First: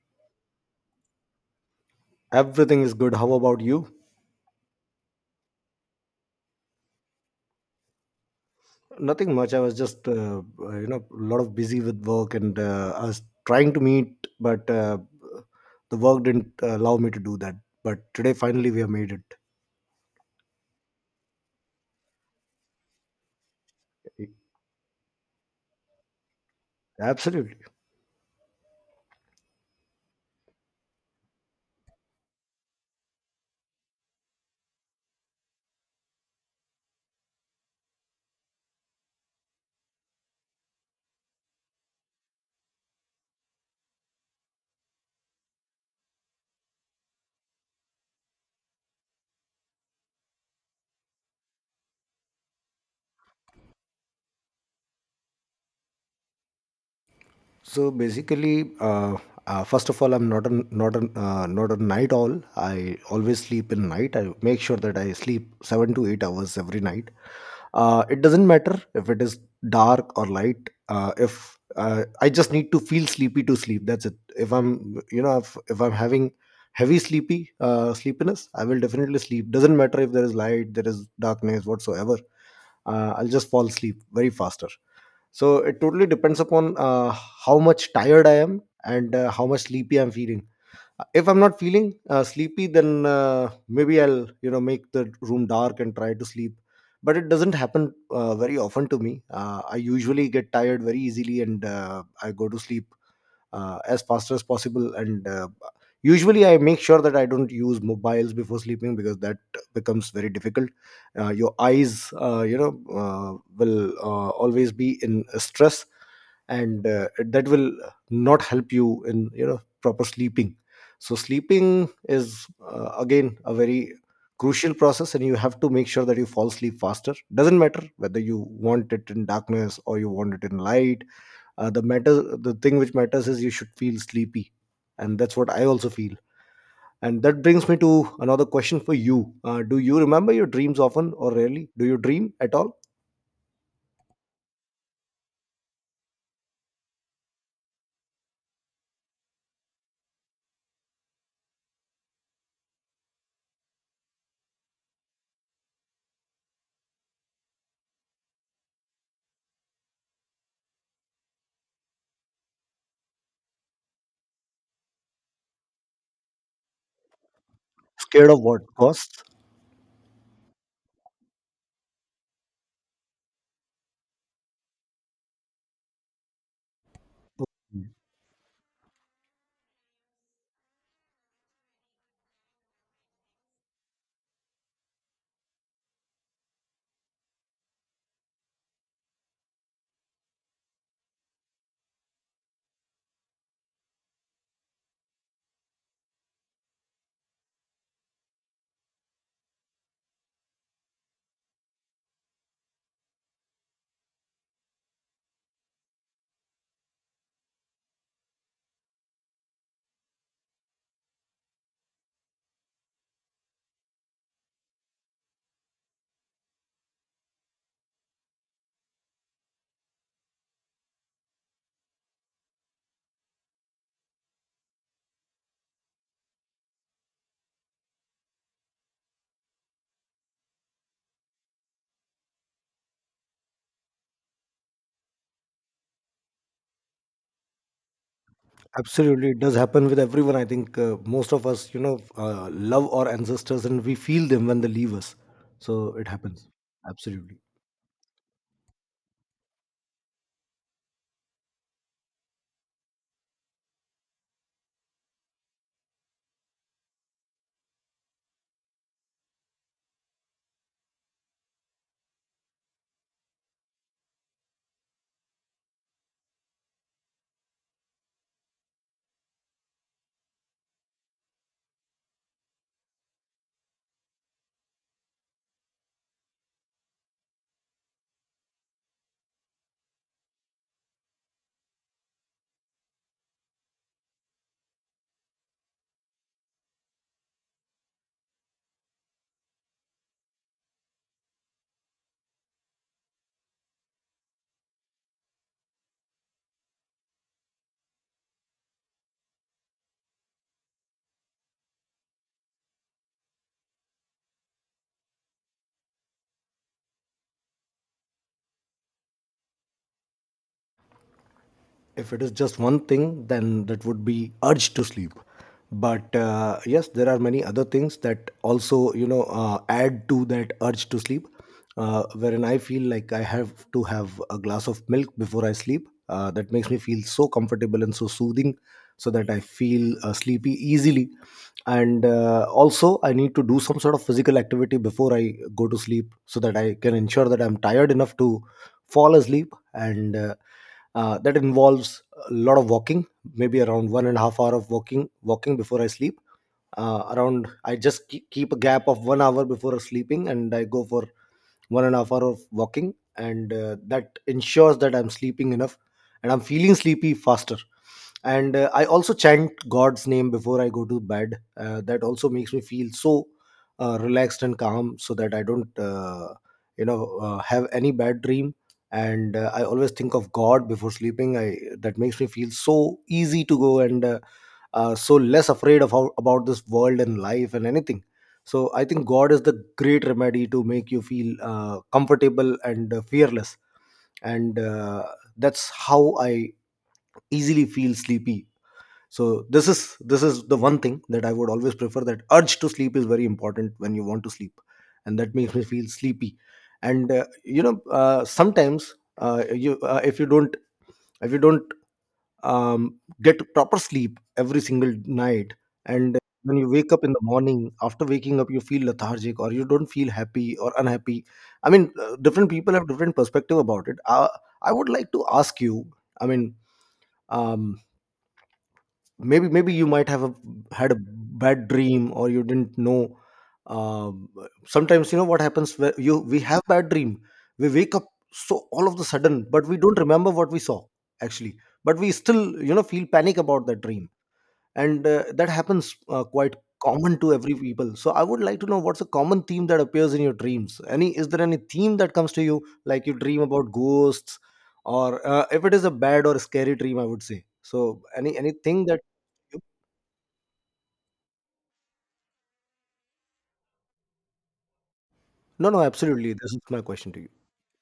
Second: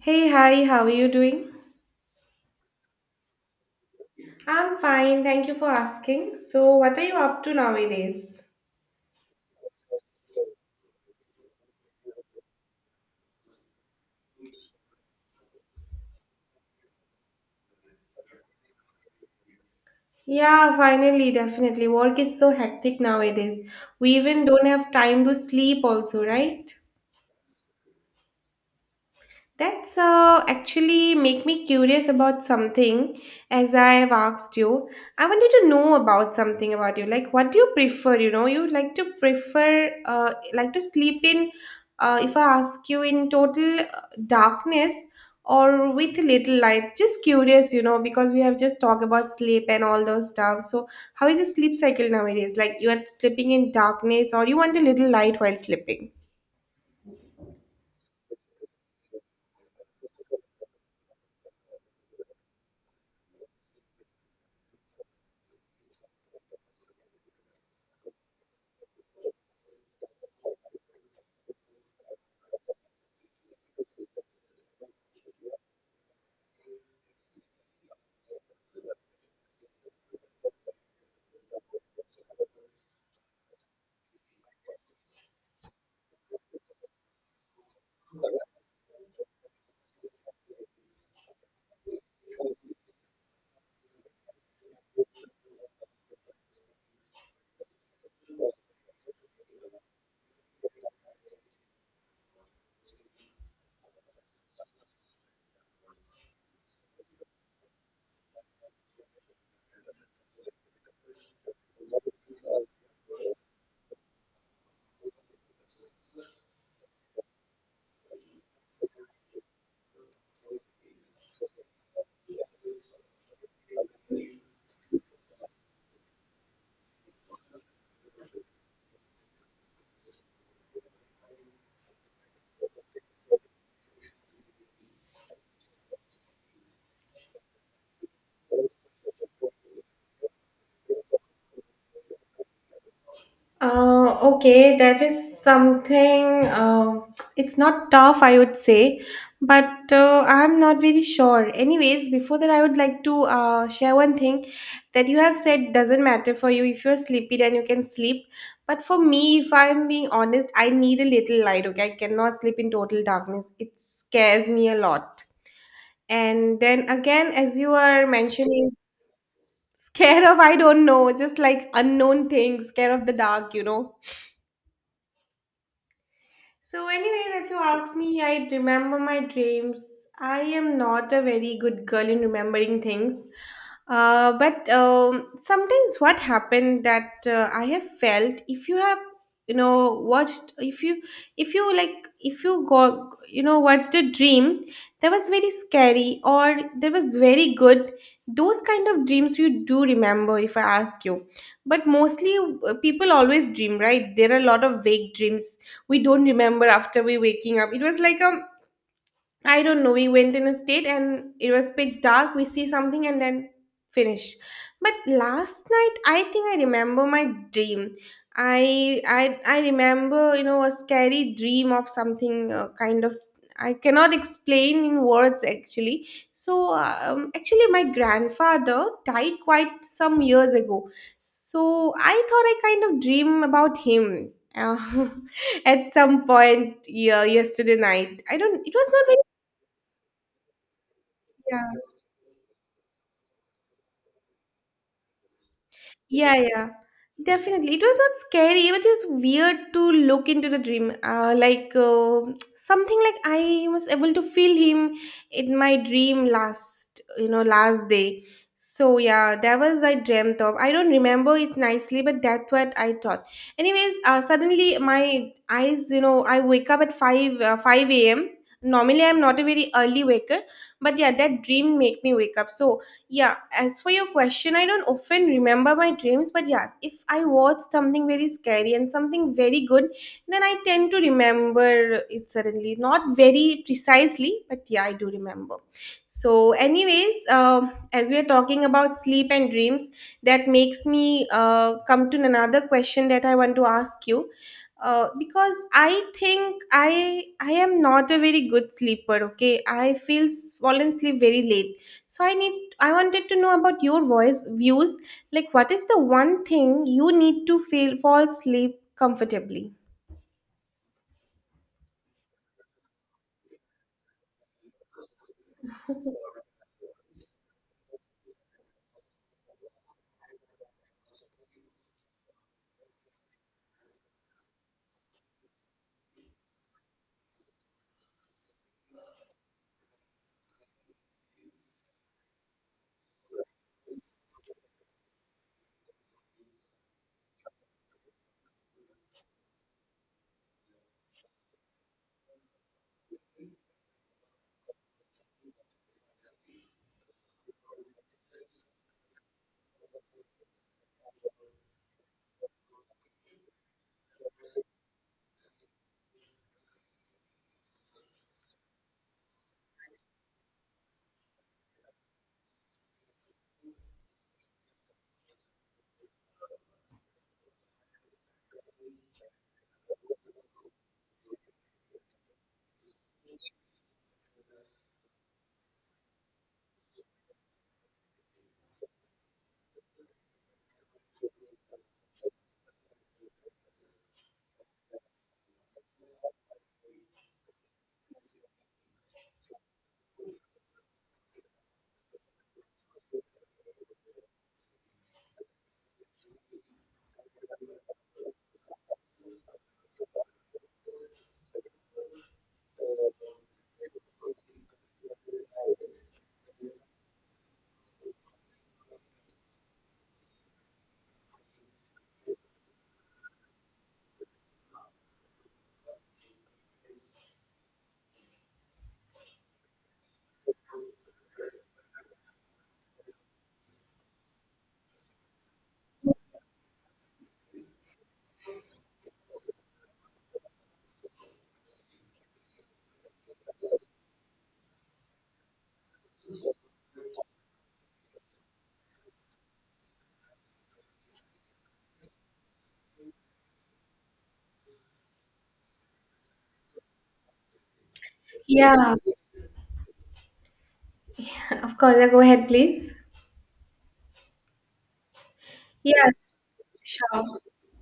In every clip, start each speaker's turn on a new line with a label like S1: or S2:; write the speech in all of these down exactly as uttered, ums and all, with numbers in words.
S1: Hey, hi, how are you doing?
S2: Everything is good. How about you?
S1: I'm fine, thank you for asking. So, what are you up to nowadays?
S2: Nothing much. I was just, uh, uh, you know, a lot of busy with work and uh, I was trying to meet, but uh, the work didn't uh, allow me to do that. But today, finally, we have made it.
S1: Yeah, finally, definitely. Work is so hectic nowadays. We even don't have time to sleep, also, right?
S2: Absolutely.
S1: That's uh, actually make me curious about something as I have asked you. I wanted to know about something about you. Like, what do you prefer? You know, you like to prefer, uh, like to sleep in, uh, if I ask you, in total uh, darkness or with little light. Just curious, you know, because we have just talked about sleep and all those stuff. So, how is your sleep cycle nowadays? Like, you are sleeping in darkness or you want a little light while sleeping?
S2: So basically, uh, uh, first of all, I'm not a not a uh, not a night owl. I always sleep in night. I make sure that I sleep seven to eight hours every night. Uh, it doesn't matter if it is dark or light uh, if uh, I just need to feel sleepy to sleep. That's it. If I'm you know if, if I'm having heavy sleepy uh, sleepiness, I will definitely sleep. Doesn't matter if there is light, there is darkness, whatsoever. uh, I'll just fall asleep very faster. So it totally depends upon uh, how much tired I am and uh, how much sleepy I'm feeling. If I'm not feeling uh, sleepy, then uh, maybe I'll you know make the room dark and try to sleep, but it doesn't happen uh, very often to me. uh, I usually get tired very easily and uh, I go to sleep uh, as fast as possible, and uh, usually I make sure that I don't use mobiles before sleeping, because that becomes very difficult. Uh, your eyes uh, you know uh, will uh, always be in stress, and uh, that will not help you in you know proper sleeping. So sleeping is uh, again a very crucial process, and you have to make sure that you fall asleep faster, doesn't matter whether you want it in darkness or you want it in light. Uh, the matter the thing which matters is you should feel sleepy, and that's what I also feel. And that brings me to another question for you. Uh, do you remember your dreams often, or rarely? Do you dream at all?
S1: Uh, okay, that is something. Uh, it's not tough, I would say, but uh, I'm not very sure. Anyways, before that, I would like to uh, share one thing that you have said doesn't matter for you. If you're sleepy, then you can sleep. But for me, if I'm being honest, I need a little light. Okay, I cannot sleep in total darkness. It scares me a lot. And then again, as you are
S2: Scared of what?
S1: mentioning,
S2: Costs?
S1: scared of, I don't know, just like unknown things, scared of the dark, you know. So, anyways, if you ask me, I remember my dreams. I am not a very good girl in remembering things. Uh, but um, Sometimes what happened that uh, I have felt, if you have you know watched, if you, if you like, if you go you know watched a dream that was very scary or that was very good, those kind of dreams you do remember if I ask you. But mostly, uh, people always dream, right? There are a lot of vague dreams we don't remember after we waking up. It was like a, I don't know. We went in a state and it was pitch dark. We see something and then finish. But last night, I think I remember my dream. I I I remember, you know, a scary dream of something uh, kind of, I cannot explain in words actually. So um, actually, my grandfather died quite some years ago. So I thought I kind of dream about him. Uh, at some point, yeah, yesterday night, I don't, it was not very.
S2: Absolutely, it does happen with everyone. I think uh, most of
S1: Yeah,
S2: us, you know, uh, love our ancestors, and we feel them when they leave us. So it
S1: yeah,
S2: happens.
S1: yeah.
S2: Absolutely.
S1: Definitely. It was not scary. It was just weird to look into the dream. Uh, like uh, something like I was able to feel him in my dream last, you know, last day. So yeah, that was I dreamt of. I don't remember it nicely, but that's what I thought. Anyways, uh, suddenly my eyes, you know, I wake up at five, uh, five a m. Normally, I'm not a very early waker, but yeah, that dream made me wake up. So yeah, as for your question, I don't often remember my dreams, but yeah, if I watch something very scary and something very good, then I tend to remember it suddenly, not very precisely, but yeah, I do remember. So anyways, um, as we are talking about sleep and dreams, that makes me uh, come to another question that I want to ask you. Uh, because I think I I am not a very good sleeper. Okay, I feel s- fall and sleep very late, so I need, I wanted to know about your voice views. Like, what is the one thing you need to feel fall asleep comfortably?
S2: If it is just one thing, then that would be urge to sleep. But uh, yes, there are many other things that also you know uh, add to that urge to sleep. Uh, wherein I feel like I have to have a glass of milk before I sleep. Uh, that makes me feel so comfortable and so soothing, so that I feel uh, sleepy easily. And uh, also, I need to do some sort of physical activity before I go to sleep, so that I can ensure that I'm tired enough to fall asleep. And. Uh, uh, that involves a lot of walking, maybe around one and a half hour of walking walking before I sleep. Uh, around, I just keep, keep a gap of one hour before sleeping, and I go for one and a half hour of walking, and uh, that ensures that I'm sleeping enough and I'm feeling sleepy faster. And uh, I also chant god's name before I go to bed. Uh, that also makes me feel so uh, relaxed and calm, so that I don't uh, you know uh, have any bad dream. And uh, I always think of god before sleeping. I, that makes me feel so easy to go, and uh, uh, so less afraid of how about this world and life and anything. So I think god is the great remedy to make you feel uh, comfortable and uh, fearless, and uh, that's how I easily feel sleepy. So this is this is the one thing that I would always prefer. That urge to sleep is very important when you want to sleep, and that makes me feel sleepy. And uh, you know uh, sometimes uh, you, uh, if you don't if you don't um, get proper sleep every single night, and when you wake up in the morning, after waking up, you feel lethargic, or you don't feel happy or unhappy. I mean uh, different people have different perspective about it. uh, I would like to ask you, I mean, um, maybe maybe you might have a, had a bad dream, or you didn't know. um, Sometimes you know what happens, where you we have bad dream, we wake up so all of the sudden, but we don't remember what we saw actually, but we still you know feel panic about that dream. And uh, that happens uh, quite common to every people. So I would like to know, what's a common theme that appears in your dreams? Any Is there any theme that comes to you, like you dream about ghosts, or uh, if it is a bad or scary dream, I would say, so any anything
S1: Yeah,
S2: that.
S1: of course. Yeah, go ahead, please.
S2: No, no,
S1: Yeah,
S2: absolutely. This is my question to
S1: sure.
S2: you.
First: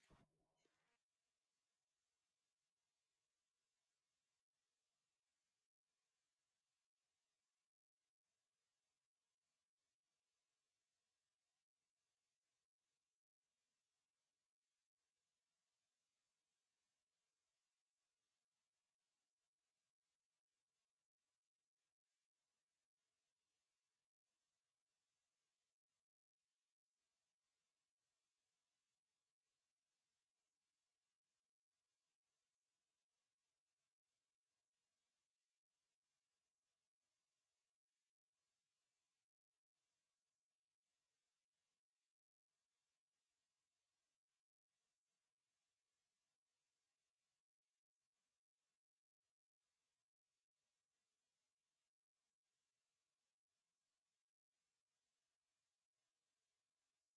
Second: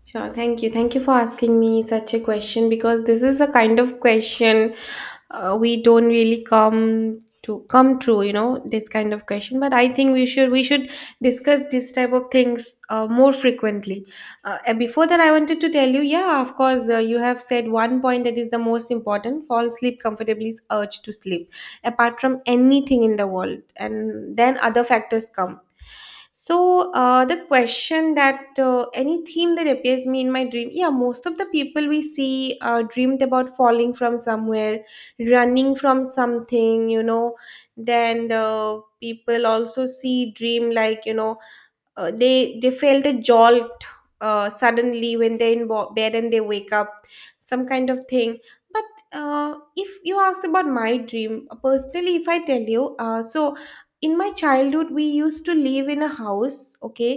S1: Sure. Thank you. Thank you for asking me such a question because this is a kind of question uh, we don't really come to come true, you know, this kind of question. But I think we should we should discuss this type of things uh, more frequently. Uh, and before that, I wanted to tell you, yeah, of course, uh, you have said one point that is the most important. Fall sleep comfortably is urge to sleep, apart from anything in the world, and then other factors come. So uh, the question that uh, any theme that appears me in my dream, yeah, most of the people we see uh, dreamed about falling from somewhere, running from something, you know. Then uh, people also see dream like, you know, uh, they they felt a jolt uh, suddenly when they're in bo- bed and they wake up, some kind of thing. But uh, if you ask about my dream, uh, personally, if I tell you, uh, so in my childhood we used to live in a house, okay.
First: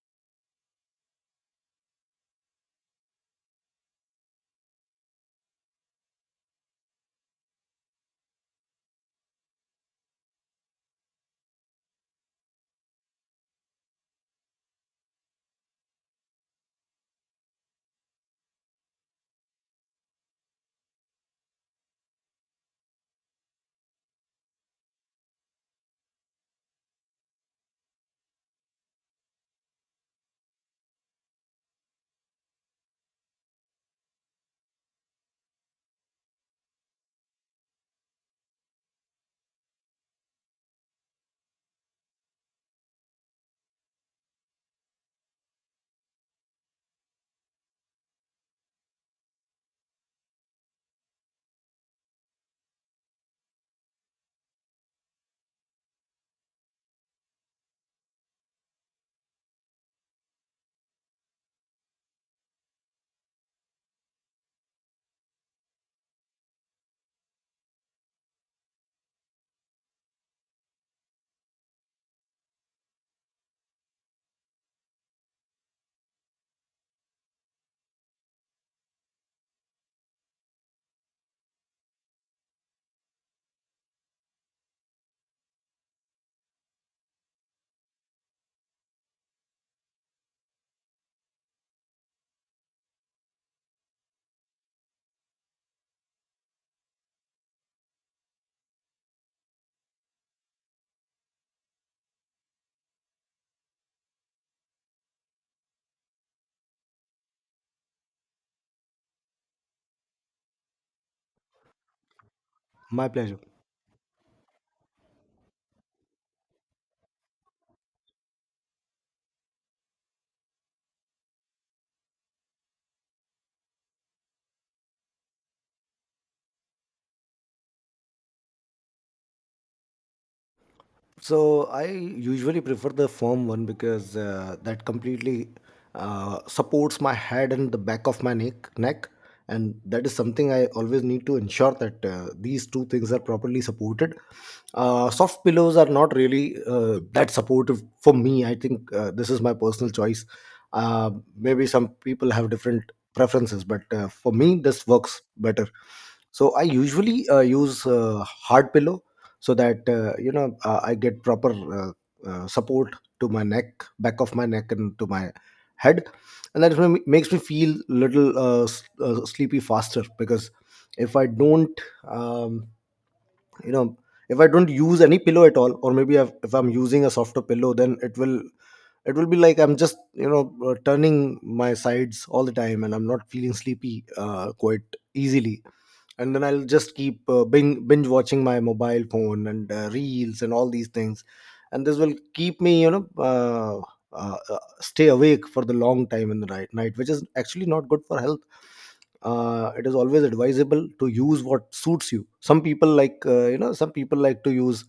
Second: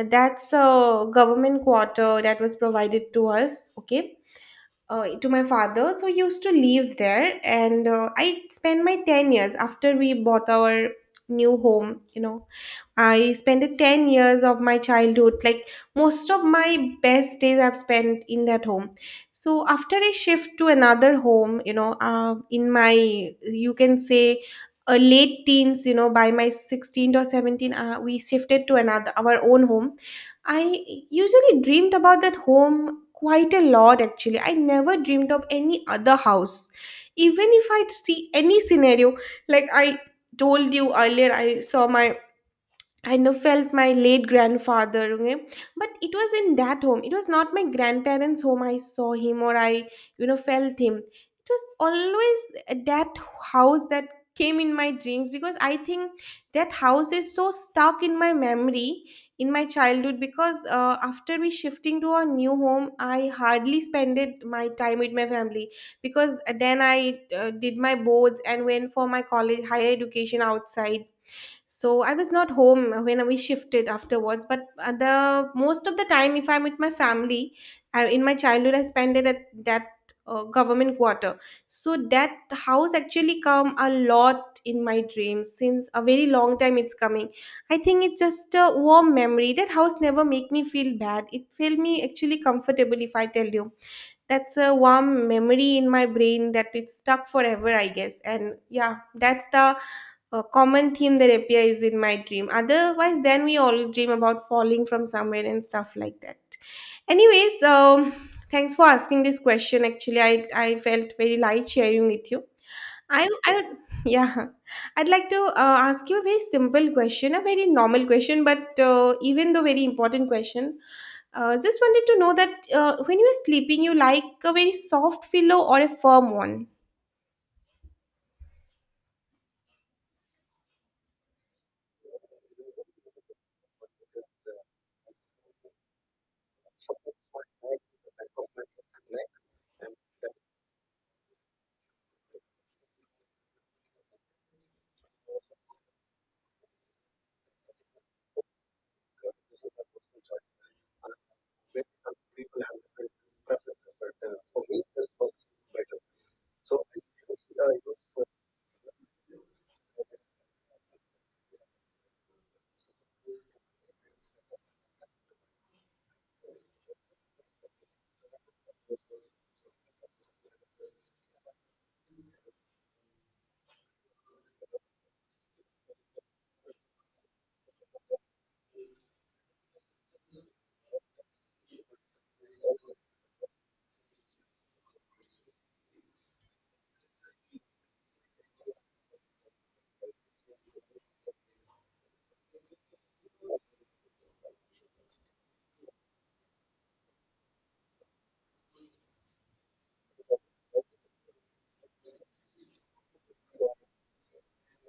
S1: And that's a government quarter that was provided to us, okay, uh, to my father. So I used to live there and uh, I spent my ten years after we bought our new home, you know. I spent the ten years of my childhood, like, most of my best days I've spent in that home. So after I shift to another home, you know, uh, in my, you can say, uh, late teens, you know, by my sixteenth or seventeen, uh, we shifted to another, our own home. I usually dreamed about that home quite a lot actually. I never dreamed of any other house. Even if I see any scenario, like I told you earlier, I saw my, kind of felt my late grandfather, okay? But it was in that home. It was not my grandparents home I saw him or I, you know, felt him. It was always that house that came in my dreams because I think that house is so stuck in my memory in my childhood. Because uh, after we shifting to our new home, I hardly spent my time with my family, because then I uh, did my boards and went for my college higher education outside. So I was not home when we shifted afterwards, but uh, the most of the time, if I'm with my family, I, in my childhood, I spent it at that uh, government quarter. So that house actually come a lot in my dreams since a very long time. It's coming. I think it's just a warm memory. That house never make me feel bad. It felt me actually comfortable. If I tell you, that's a warm memory in my brain that it's stuck forever, I guess. And yeah, that's the a common theme that appears in my dream. Otherwise, then we all dream about falling from somewhere and stuff like that. Anyways, um, thanks for asking this question. Actually, I, I felt very light sharing with you.
S2: My
S1: I,
S2: pleasure.
S1: I would- yeah, I'd like to uh, ask you a very simple question, a very normal question, but uh, even though very important question. Uh, just wanted to know that uh, when you are sleeping, you like a very soft pillow or a firm one?
S2: So I usually prefer the firm one, because uh, that completely uh, supports my head and the back of my neck, neck, and that is something I always need to ensure, that uh, these two things are properly supported. Uh, soft pillows are not really uh, that supportive for me. I think uh, this is my personal choice. Uh, Maybe some people have different preferences, but uh, for me, this works better. So I usually uh, use uh, hard pillow, so that uh, you know uh, I get proper uh, uh, support to my neck, back of my neck, and to my head, and that is when makes me feel little uh, s- uh, sleepy faster. Because if I don't, um, you know, if I don't use any pillow at all, or maybe I've, if I'm using a softer pillow, then it will it will be like I'm just you know uh, turning my sides all the time, and I'm not feeling sleepy uh, quite easily, and then I'll just keep uh, bing, binge watching my mobile phone and uh, reels and all these things, and this will keep me, you know, uh, uh, uh, stay awake for the long time in the night, night, which is actually not good for health. Uh, it is always advisable to use what suits you. Some people like, uh, you know, some people like to use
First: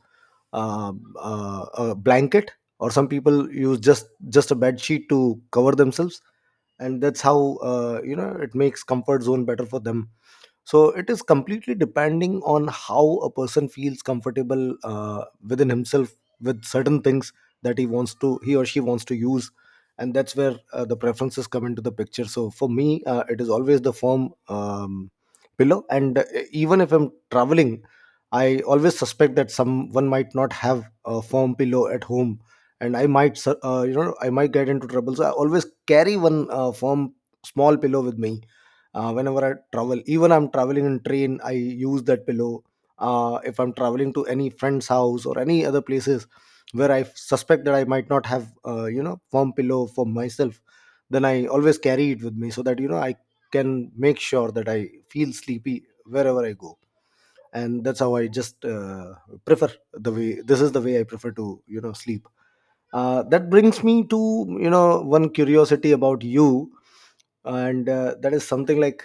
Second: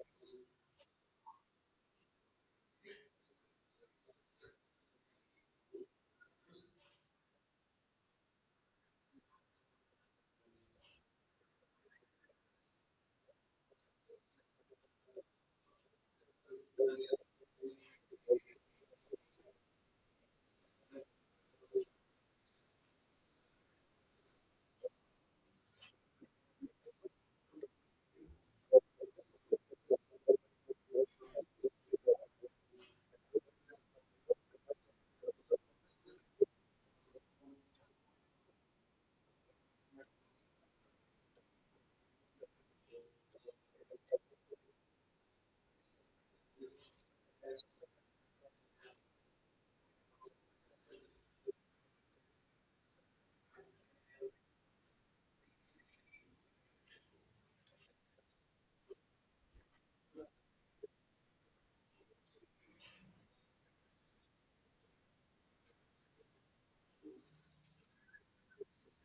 S2: uh, uh, a blanket, or some people use just just a bed sheet to cover themselves, and that's how uh, you know it makes comfort zone better for them. So it is completely depending on how a person feels comfortable uh, within himself, with certain things that he wants to he or she wants to use. And that's where uh, the preferences come into the picture. So for me, uh, it is always the firm um, pillow. And uh, even if I'm traveling, I always suspect that someone might not have a firm pillow at home, and I might su- uh, you know I might get into trouble. So I always carry one uh, firm small pillow with me uh, whenever I travel. Even I'm traveling in train, I use that pillow. Uh, if I'm traveling to any friend's house or any other places, where I suspect that I might not have uh, you know firm pillow for myself, then I always carry it with me, so that you know I can make sure that I feel sleepy wherever I go. And that's how I just uh, prefer the way. This is the way I prefer to you know sleep. Uh, that brings me to you know one curiosity about you. And uh, that is something like,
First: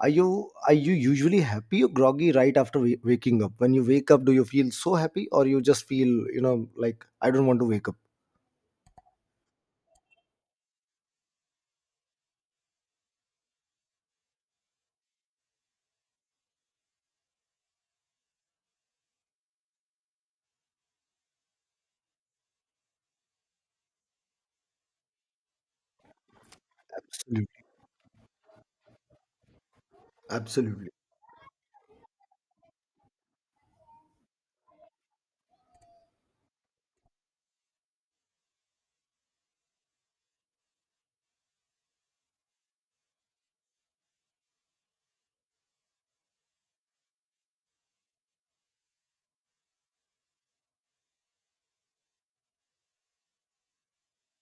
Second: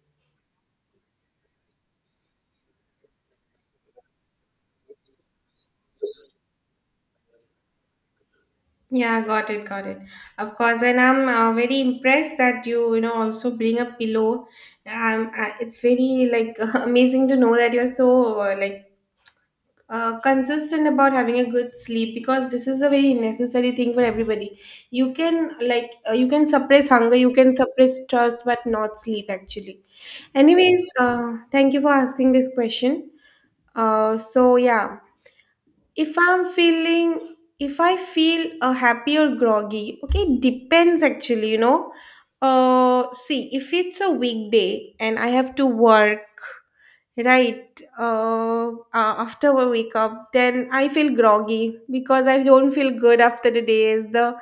S2: are you are you usually happy or groggy right after wa- waking up? When you wake up, do you feel so happy, or you just feel, you know, like I don't want to wake up?
S1: Yeah, got it, got it. Of course, and I'm uh, very impressed that you, you know, also bring a pillow. Um, uh, it's very like amazing to know that you're so uh, like uh, consistent about having a good sleep because this is a very necessary thing for everybody. You can like, uh, you can suppress hunger, you can
S2: Absolutely.
S1: suppress thirst, but not sleep actually. Anyways,
S2: Absolutely.
S1: uh, thank you for asking this question. Uh, so yeah, if I'm feeling, if I feel a happy or groggy, okay, it depends actually, you know. Uh see, if it's a weekday and I have to work, right, uh, uh after I wake up, then I feel groggy because I don't feel good after the day is the,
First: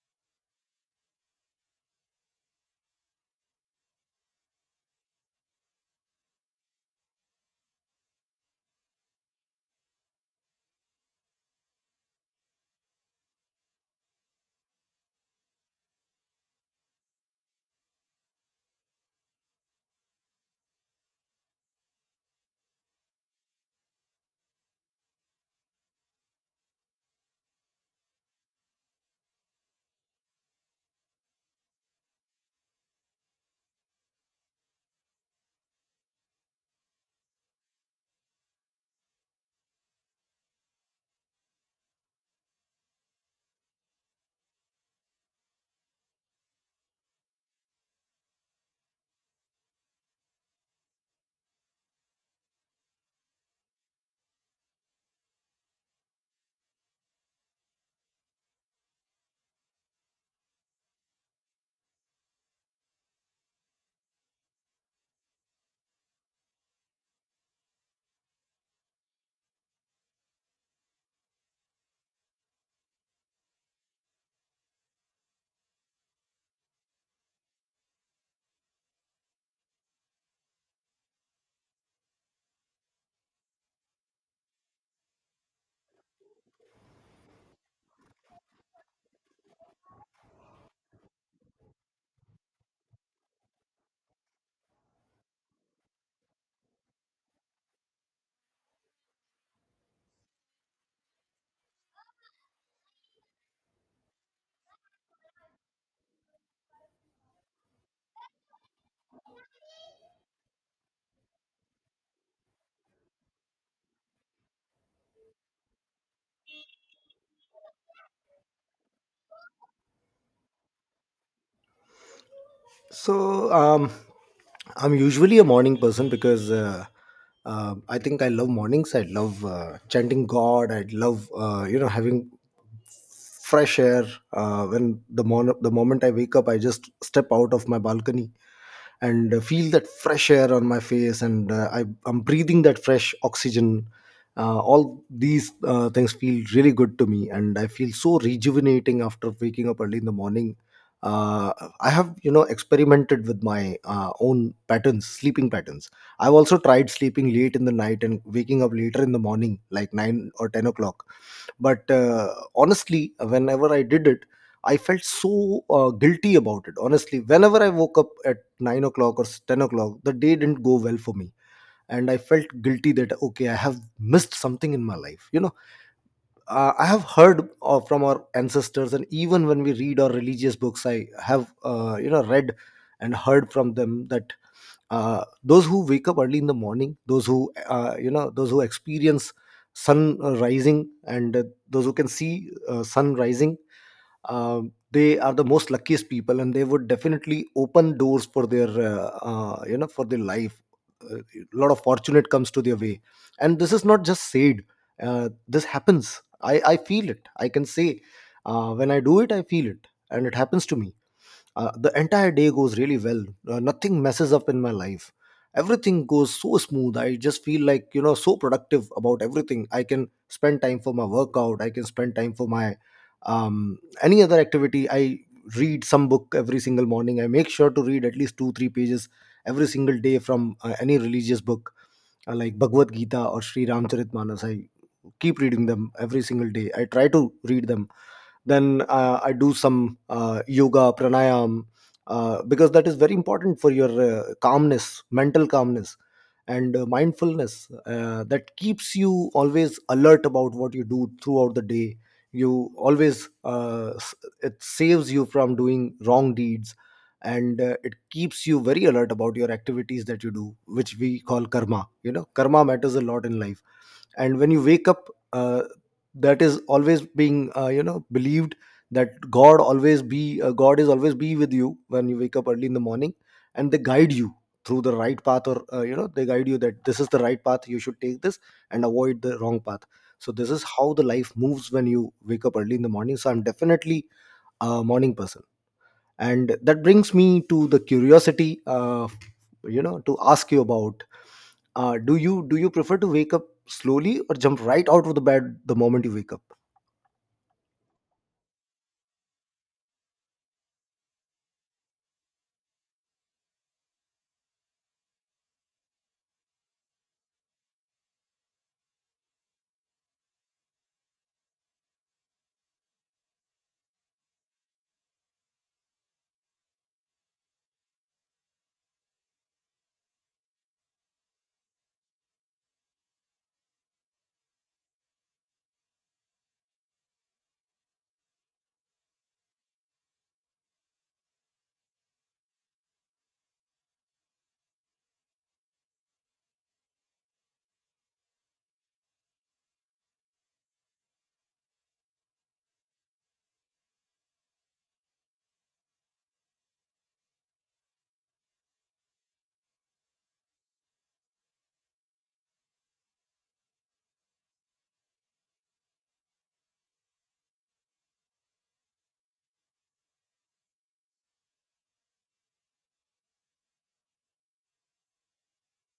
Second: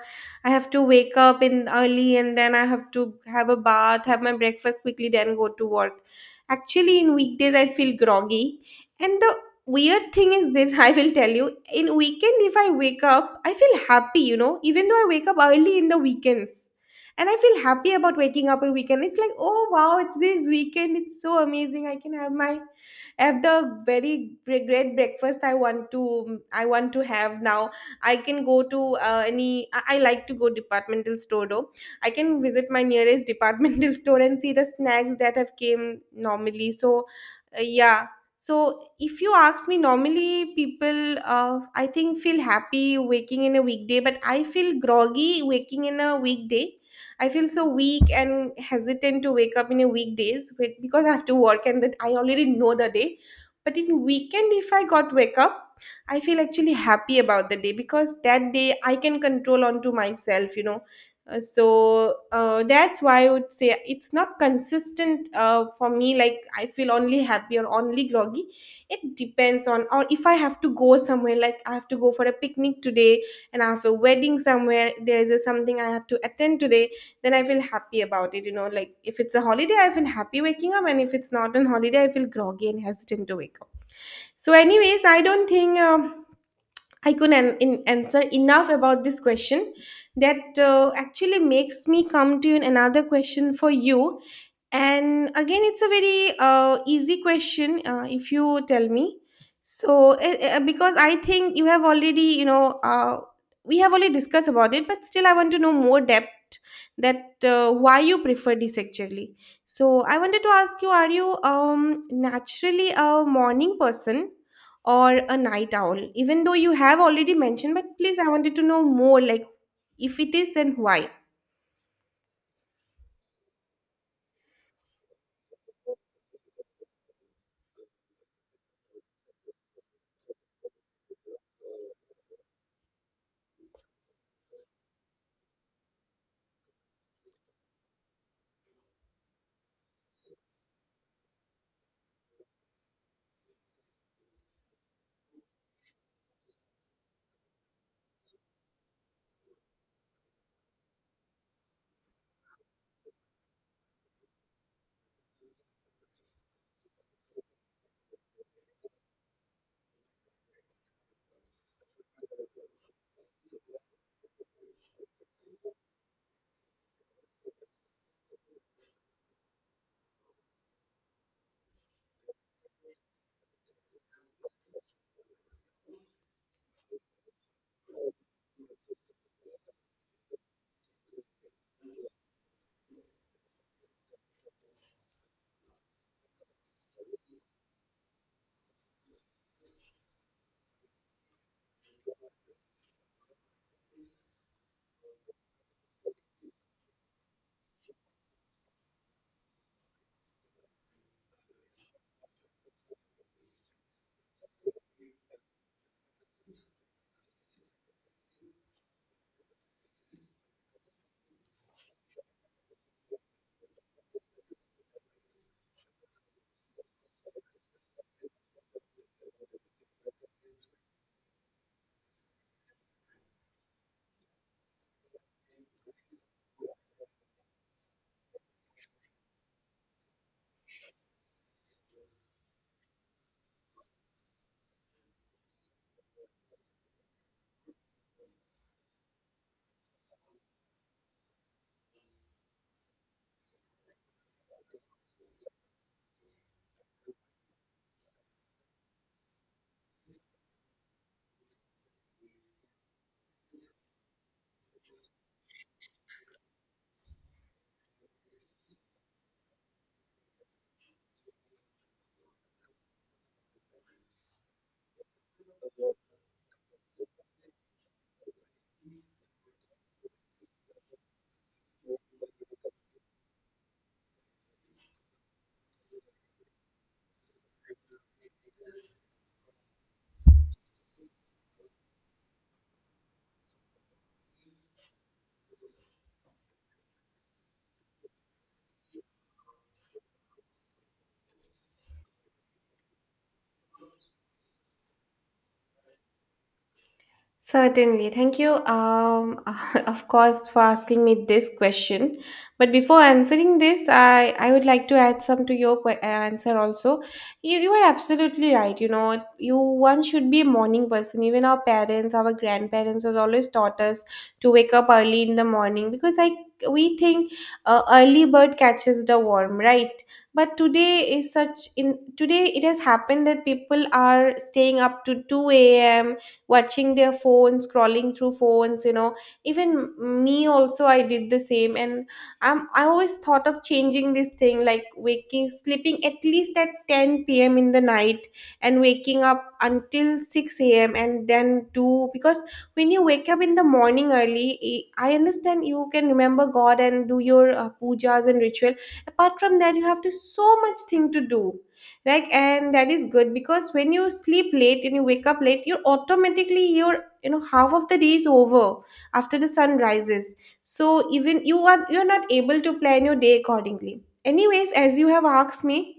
S1: I have to wake up in early and then I have to have a bath, have my breakfast quickly, then go to work. Actually, in weekdays I feel groggy. And the weird thing is this, I will tell you, in weekend if I wake up, I feel happy, you know, even though I wake up early in the weekends. And I feel happy about waking up a weekend. It's like, oh wow, it's this weekend, it's so amazing, I can have my, have the very gre- great breakfast I want to, i want to have now. I can go to uh, any I I like to go departmental store though. I can visit my nearest departmental store and see the snacks that have came normally. So uh, yeah, so, if you ask me, normally people, uh, I think, feel happy waking in a weekday, but I feel groggy waking in a weekday. I feel so weak and hesitant to wake up in a weekdays with- because I have to work and that I already know the day. But in weekend, if I got wake up, I feel actually happy about the day because that day I can control onto myself, you know. Uh, so uh, that's why I would say it's not consistent uh, for me. Like I feel only happy or only groggy. It depends on, or if I have to go somewhere, like I have to go for a picnic today and I have a wedding somewhere, there is a, something I have to attend today, then I feel happy about it. You know, like if it's a holiday, I feel happy waking up, and if it's not on holiday, I feel groggy and hesitant to wake up. So, anyways, I don't think. Um, I couldn't in, answer enough about this question that uh, actually makes me come to another question for you. And again, it's a very uh, easy question uh, if you tell me. So, uh, uh, because I think you have already, you know, uh, we have already discussed about it, but still, I want to know more depth that uh, why you prefer this actually. So, I wanted to ask you: Are you um, naturally a morning person? Or a night owl? Even though you have already mentioned, but please, I wanted to know more, like if it is, then why?
S2: So um I'm usually a morning person, because uh, uh, I think I love mornings. I love uh, chanting god. I love uh, you know having fresh air. Uh, when the mon- the moment I wake up, I just step out of my balcony and uh, feel that fresh air on my face, and uh, I, I'm breathing that fresh oxygen. Uh, all these uh, things feel really good to me, and I feel so rejuvenating after waking up early in the morning. uh, I have you know experimented with my uh, own patterns, sleeping patterns. I've also tried sleeping late in the night and waking up later in the morning, like nine or ten o'clock. But uh, honestly, whenever I did it, I felt so uh, guilty about it. Honestly, whenever I woke up at nine o'clock or ten o'clock, the day didn't go well for me, and I felt guilty that okay, I have missed something in my life. You know, uh, I have heard uh, from our ancestors, and even when we read our religious books, I have uh, you know read and heard from them that uh, those who wake up early in the morning, those who uh, you know, those who experience sun uh, rising, and uh, those who can see uh, sun rising. Um, they are the most luckiest people, and they would definitely open doors for their uh, uh, you know for their life. A lot of fortunate comes to their way, and this is not just said. Uh, this happens. I i feel it, I can say. Uh, when I do it, I feel it and it happens to me. Uh, the entire day goes really well. Uh, nothing messes up in my life. Everything goes so smooth. I just feel like you know so productive about everything. I can spend time for my workout, I can spend time for my um, any other activity. I read some book every single morning. I make sure to read at least two three pages every single day from uh, any religious book, uh, like Bhagavad Gita or Sri Ramcharitmanas. I keep reading them every single day. I try to read them. Then uh, I do some uh, yoga pranayam, uh, because that is very important for your uh, calmness, mental calmness and uh, mindfulness. Uh, that keeps you always alert about what you do throughout the day. You always uh, s- it saves you from doing wrong deeds, and uh, it keeps you very alert about your activities that you do, which we call karma. You know, karma matters a lot in life. And when you wake up, uh, that is always being uh, you know believed that god always be uh, god is always be with you when you wake up early in the morning, and they guide you through the right path, or uh, you know they guide you that this is the right path, you should take this and avoid the wrong path. So this is how the life moves when you wake up early in the morning. So I'm definitely a morning person, and that brings me to the curiosity, uh, you know to ask you about, uh, do you do you prefer to wake up slowly or jump right out of the bed the moment you wake up?
S1: Certainly. Thank you, um, of course, for asking me this question. But before answering this, I, I would like to add some to your que- uh, answer also. You, you are absolutely right. You know, you one should be a morning person. Even our parents, our grandparents has always taught us to wake up early in the morning because I we think uh, early bird catches the worm, right? But today is such in today it has happened that people are staying up to two a.m watching their phones scrolling through phones, you know. Even me also, I did the same. And i'm I always thought of changing this thing, like waking sleeping at least at ten p.m in the night and waking up until six a.m and then do, because when you wake up in the morning early, i I understand you can remember god and do your uh, pujas and ritual. Apart from that, you have to so much thing to do, like, and that is good because when you sleep late and you wake up late, you're automatically your you know half of the day is over after the sun rises. So even you are you're not able to plan your day accordingly. Anyways, as you have asked me,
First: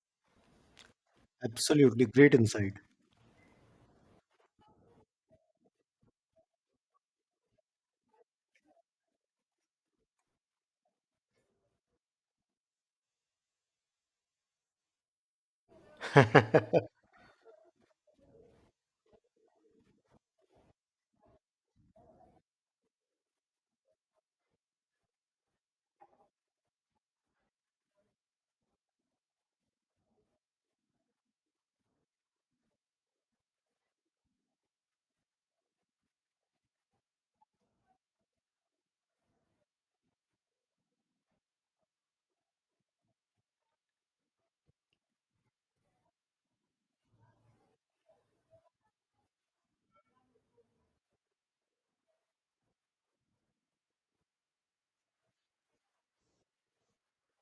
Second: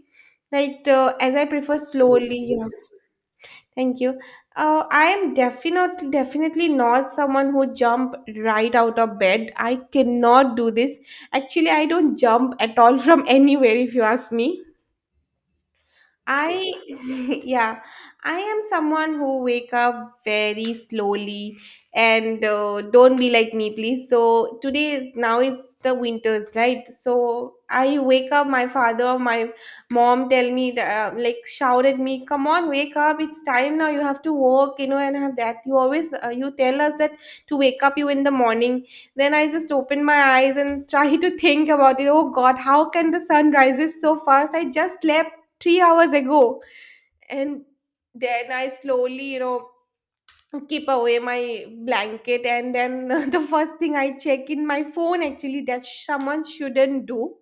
S1: like uh, as I prefer
S2: Absolutely great
S1: slowly, yeah.
S2: insight.
S1: Thank you. Uh, I am definitely definitely not someone who jump right out of bed. I cannot do this. Actually, I don't jump at all from anywhere if you ask me. I yeah, I am someone who wake up very slowly and uh, don't be like me, please. So today now it's the winters, right? So I wake up. My father, my mom tell me that uh, like shout at me, come on, wake up! It's time now. You have to work, you know, and have that. You always uh, you tell us that to wake up you in the morning. Then I just open my eyes and try to think about it. Oh God, how can the sun rises so fast? I just slept three hours ago. And then I slowly, you know, keep away my blanket. And then the first thing I check in my phone actually that someone shouldn't do,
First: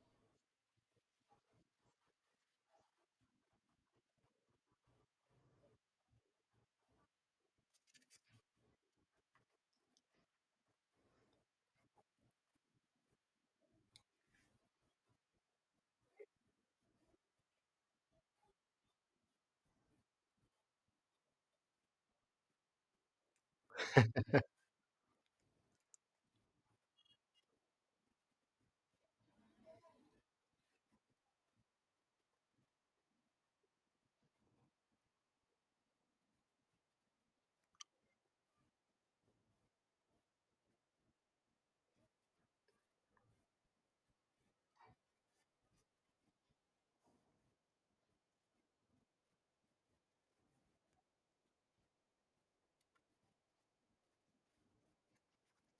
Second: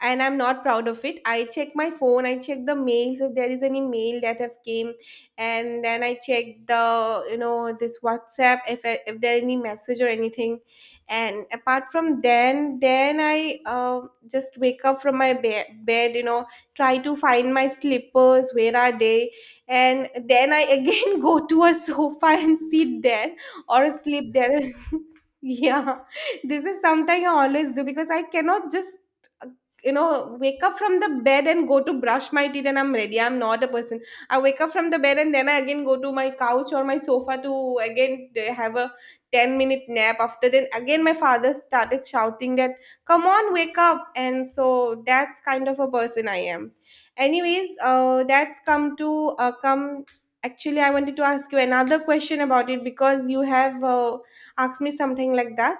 S1: and I'm not proud of it. I check my phone, I check the mails if there is any mail that have came, and then I check the, you know, this WhatsApp if, I- if there any message or anything. And apart from then then I uh, just wake up from my be- bed, you know, try to find my slippers, where are they. And then I again go to a sofa and sit there, or sleep there. Yeah, this is something I always do because I cannot just, you know, wake up from the bed and go to brush my teeth and I'm ready. I'm not a person, I wake up from the bed and then I again go to my couch or my sofa to again uh, have a ten minute nap. After then again my father started shouting that come on wake up. And so that's kind of a person I am. Anyways, uh, that's come to uh, come, actually I wanted to ask you another question about it because you have uh, asked me something like that.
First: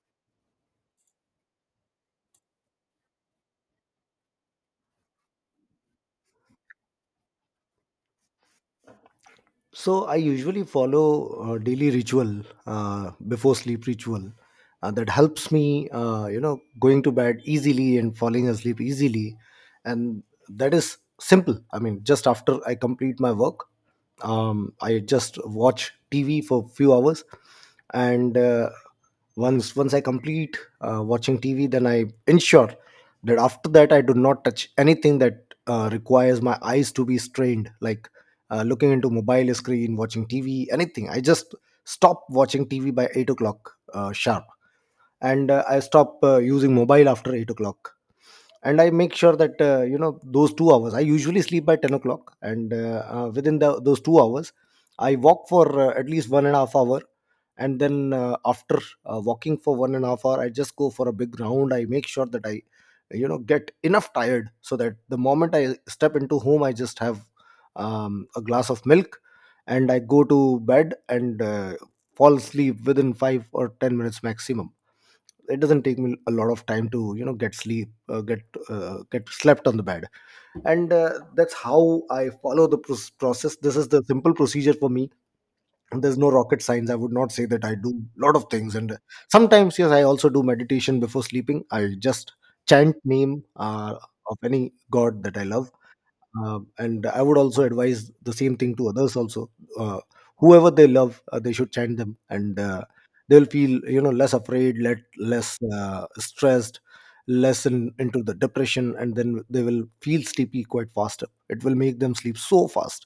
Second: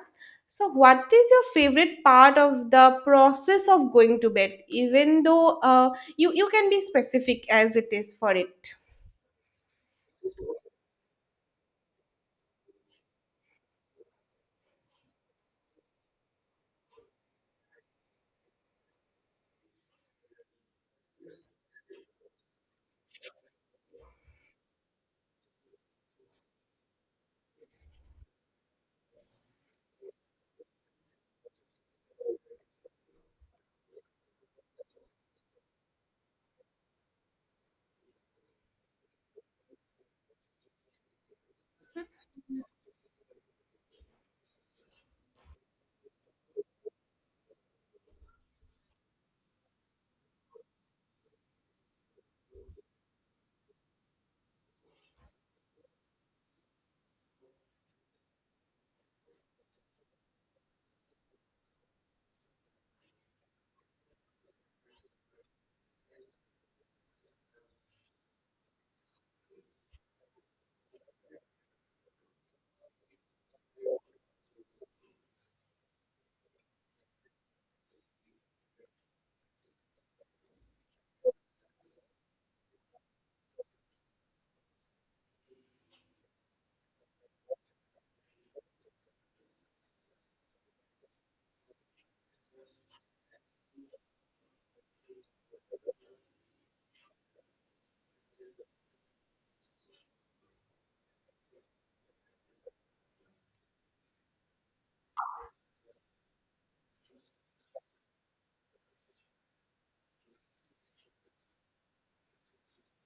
S1: So, what is your favorite part of the process of going to bed? Even though uh, you you can be specific as it is for it.
S2: So I usually follow uh, daily ritual, uh, before sleep ritual, uh, that helps me, uh, you know, going to bed easily and falling asleep easily, and that is simple. I mean, just after I complete my work, um, I just watch T V for few hours, and uh, once once I complete uh, watching T V, then I ensure that after that I do not touch anything that uh, requires my eyes to be strained, like uh, looking into mobile screen, watching T V, anything. I just stop watching T V by eight o'clock uh, sharp, and uh, I stop uh, using mobile after eight o'clock. And I make sure that uh, you know those two hours, I usually sleep by ten o'clock, and uh, uh, within the, those two hours, I walk for uh, at least one and a half hour, and then uh, after uh, walking for one and a half hour, I just go for a big round. I make sure that I, you know, get enough tired, so that the moment I step into home, I just have um, a glass of milk and I go to bed and uh, fall asleep within five or ten minutes maximum. It doesn't take me a lot of time to, you know, get sleep, uh, get uh, get slept on the bed. And uh, that's how I follow the pros- process. This is the simple procedure for me, and there's no rocket science. I would not say that I do a lot of things. And uh, sometimes, yes, I also do meditation before sleeping. I just chant name uh, of any god that I love, uh, and I would also advise the same thing to others also, uh, whoever they love, uh, they should chant them, and uh, they'll feel, you know, less afraid, let less uh, stressed, less in, into the depression, and then they will feel sleepy quite faster. It will make them sleep so fast,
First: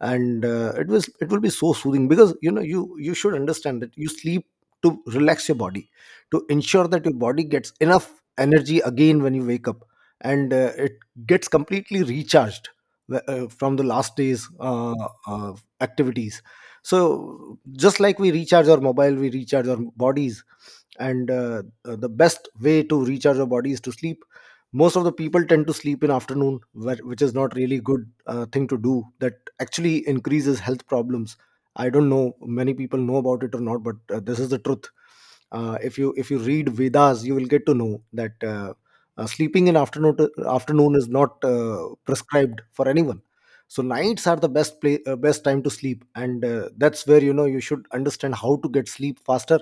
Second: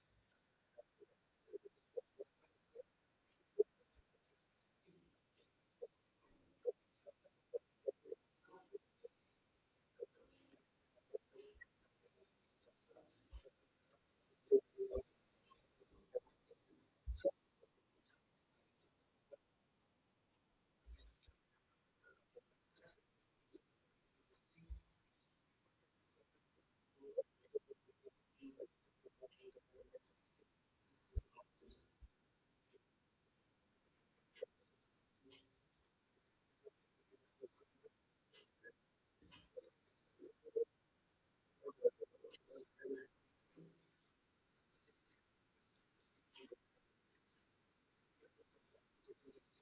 S2: and uh, it was it will be so soothing. Because, you know, you you should understand that you sleep to relax your body, to ensure that your body gets enough energy again when you wake up, and uh, it gets completely recharged wh- uh, from the last day's uh, uh, activities. So just like we recharge our mobile, we recharge our bodies. And uh, uh, the best way to recharge our body is to sleep. Most of the people tend to sleep in afternoon, wh- which is not really good uh, thing to do. That actually increases health problems. I don't know many people know about it or not, but uh, this is the truth. Uh, if you if you read Vedas, you will get to know that uh, uh, sleeping in afternoon afternoon is not uh, prescribed for anyone. So nights are the best play, uh, best time to sleep, and uh, that's where, you know, you should understand how to get sleep faster.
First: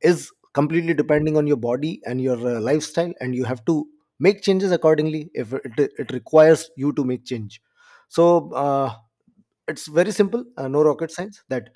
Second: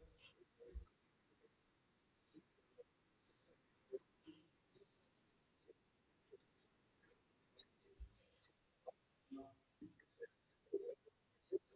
S2: Is completely depending on your body and your uh, lifestyle, and you have to make changes accordingly if it, it requires you to make change. So. Uh, it's very simple, uh, no rocket science. That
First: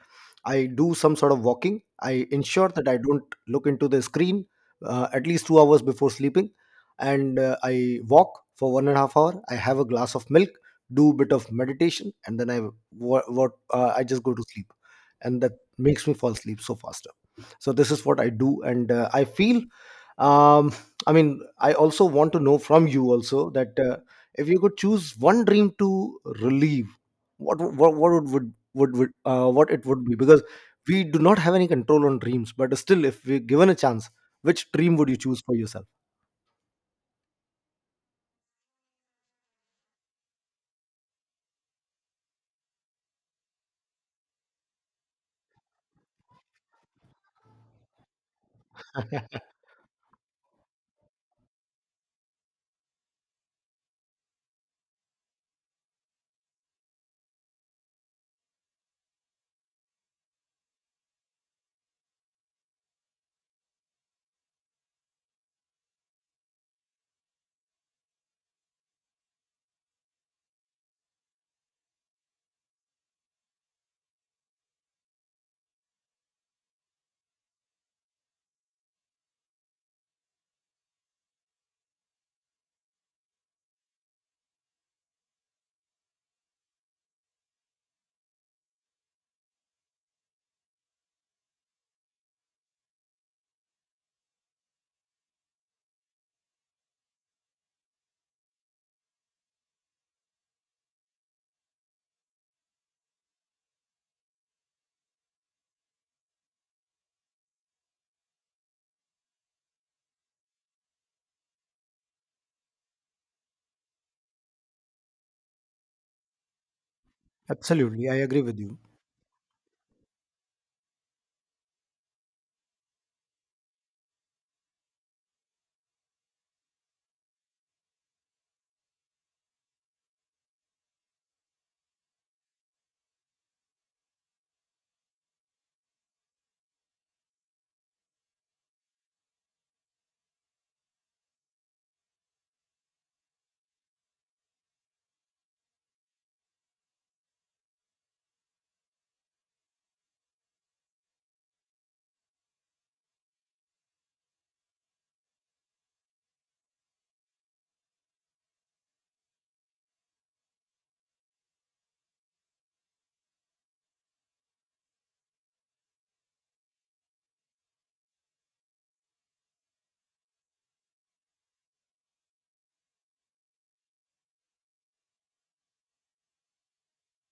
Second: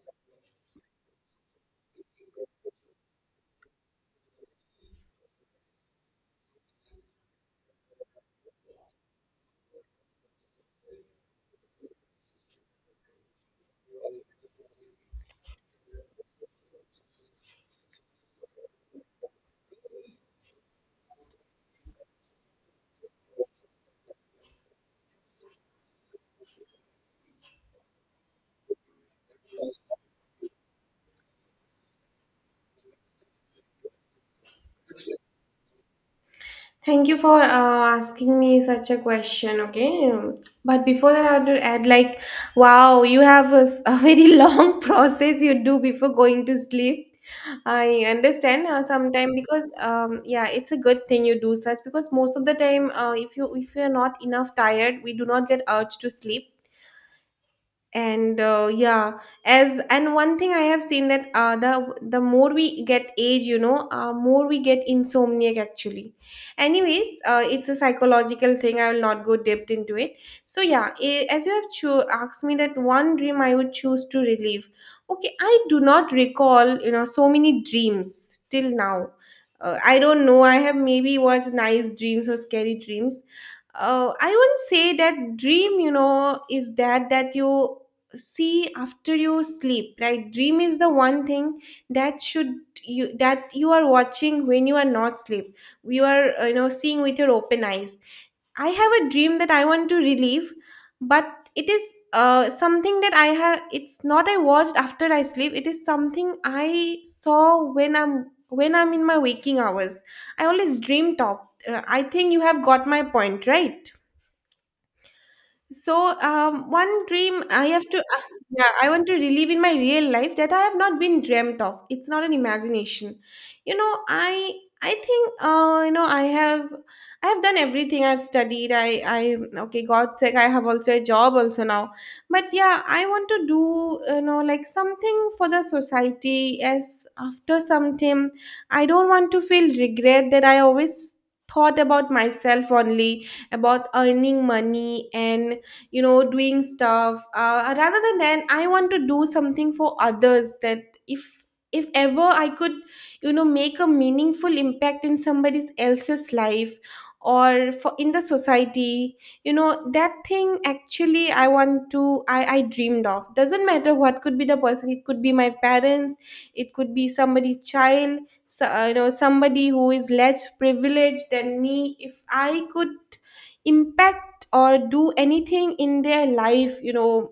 S2: I do some sort of walking, I ensure that I don't look into the screen uh, at least two hours before sleeping, and uh, I walk for one and a half hour, I have a glass of milk, do a bit of meditation, and then I what, what uh, I just go to sleep, and that makes me fall asleep so faster. So this is what I do, and uh, I feel um I mean, I also want to know from you also, that uh, if you could choose one dream to relieve, what what what would would, would, would uh, what it would be. Because we do not have any control on dreams, but still, if we're given a chance, which dream would you choose for yourself?
S1: Thank you for uh, asking me such a question, okay? But before that, I have to add, like, wow, you have a, s- a very long process you do before going to sleep. I understand uh, sometimes because, um, yeah, it's a good thing you do such because most of the time, uh, if you if you are not enough tired, we do not get urge to sleep. And uh, yeah, as and one thing I have seen that uh, the the more we get age, you know, uh, more we get insomniac actually. Anyways, uh, it's a psychological thing, I will not go deep into it. So yeah, a- as you have cho- asked me that one dream I would choose to relive, okay, I do not recall, you know, so many dreams till now. Uh, I don't know, I have maybe watched nice dreams or scary dreams. Uh, I wouldn't say that dream, you know, is that that you see after you sleep, right? Dream is the one thing that should you that you are watching when you are not sleep. You are uh, you know seeing with your open eyes. I have a dream that I want to relieve, but it is uh, something that I have. It's not I watched after I sleep. It is something I saw when I'm when I'm in my waking hours. I always dream top. Uh, I think you have got my point, right? So, um, one dream I have to,
S2: Absolutely, I
S1: uh,
S2: agree with
S1: yeah,
S2: you.
S1: I want to relive in my real life that I have not been dreamt of. It's not an imagination. You know, I, I think, uh, you know, I have, I have done everything. I've studied. I, I, okay, God's sake, I have also a job also now. But yeah, I want to do, you know, like something for the society. As after some time, I don't want to feel regret that I always thought about myself only, about earning money and you know doing stuff, uh, rather than that I want to do something for others, that if if ever I could, you know, make a meaningful impact in somebody else's life or for in the society, you know, that thing actually I want to, i i dreamed of. Doesn't matter what could be the person, it could be my parents, it could be somebody's child. So, uh, you know, somebody who is less privileged than me, if I could impact or do anything in their life, you know,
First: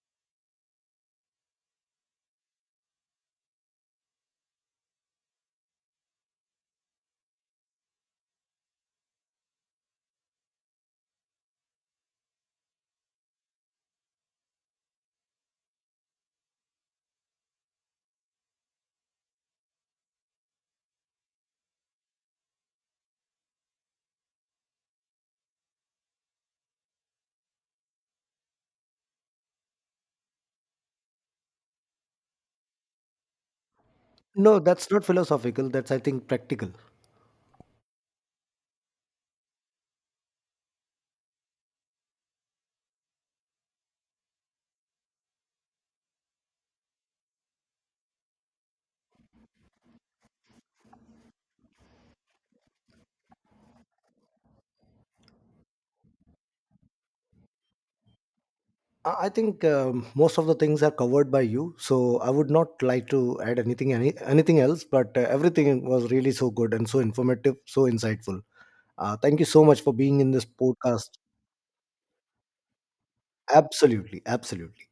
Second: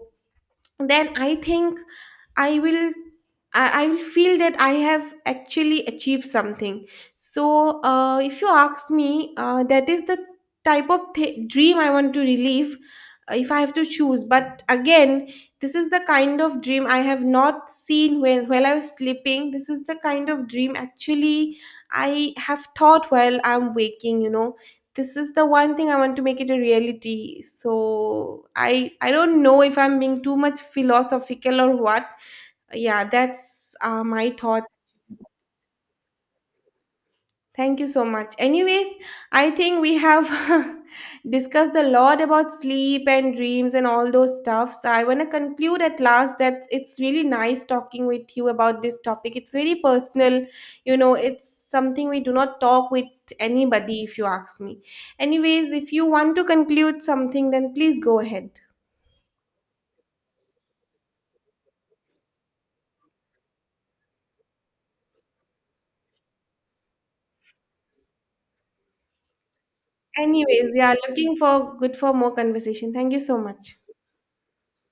S1: then I think I will, I, I will feel that I have actually achieved something. So, uh, if you ask me, uh, that is the type of th- dream I want to relive uh, if I have to choose. But again, this is the kind of dream I have not seen when while I was sleeping. This is the kind of dream actually I have thought while I'm waking. You know, this is the one thing I want to make it a reality. So i i don't know if I'm being too much philosophical or what. Yeah, that's uh, my
S2: No,
S1: thoughts.
S2: that's not philosophical, that's, I think, practical.
S1: Thank you so much. Anyways, I think we have discussed a lot about sleep and dreams and all those stuff. So I want to conclude at last that it's really nice talking with you about this topic. It's very personal, you know, it's something we do not talk with anybody, if you ask me. Anyways, if you want to conclude something, then please go ahead.
S2: I I think, um, most of the things are covered by you, so I would not like to add anything, any, anything else. But uh, everything was really so good and so informative, so insightful. Uh, thank you so much for being in this
S1: Anyways, yeah,
S2: podcast.
S1: looking for good for more conversation. Thank you so much.
S2: Absolutely, absolutely.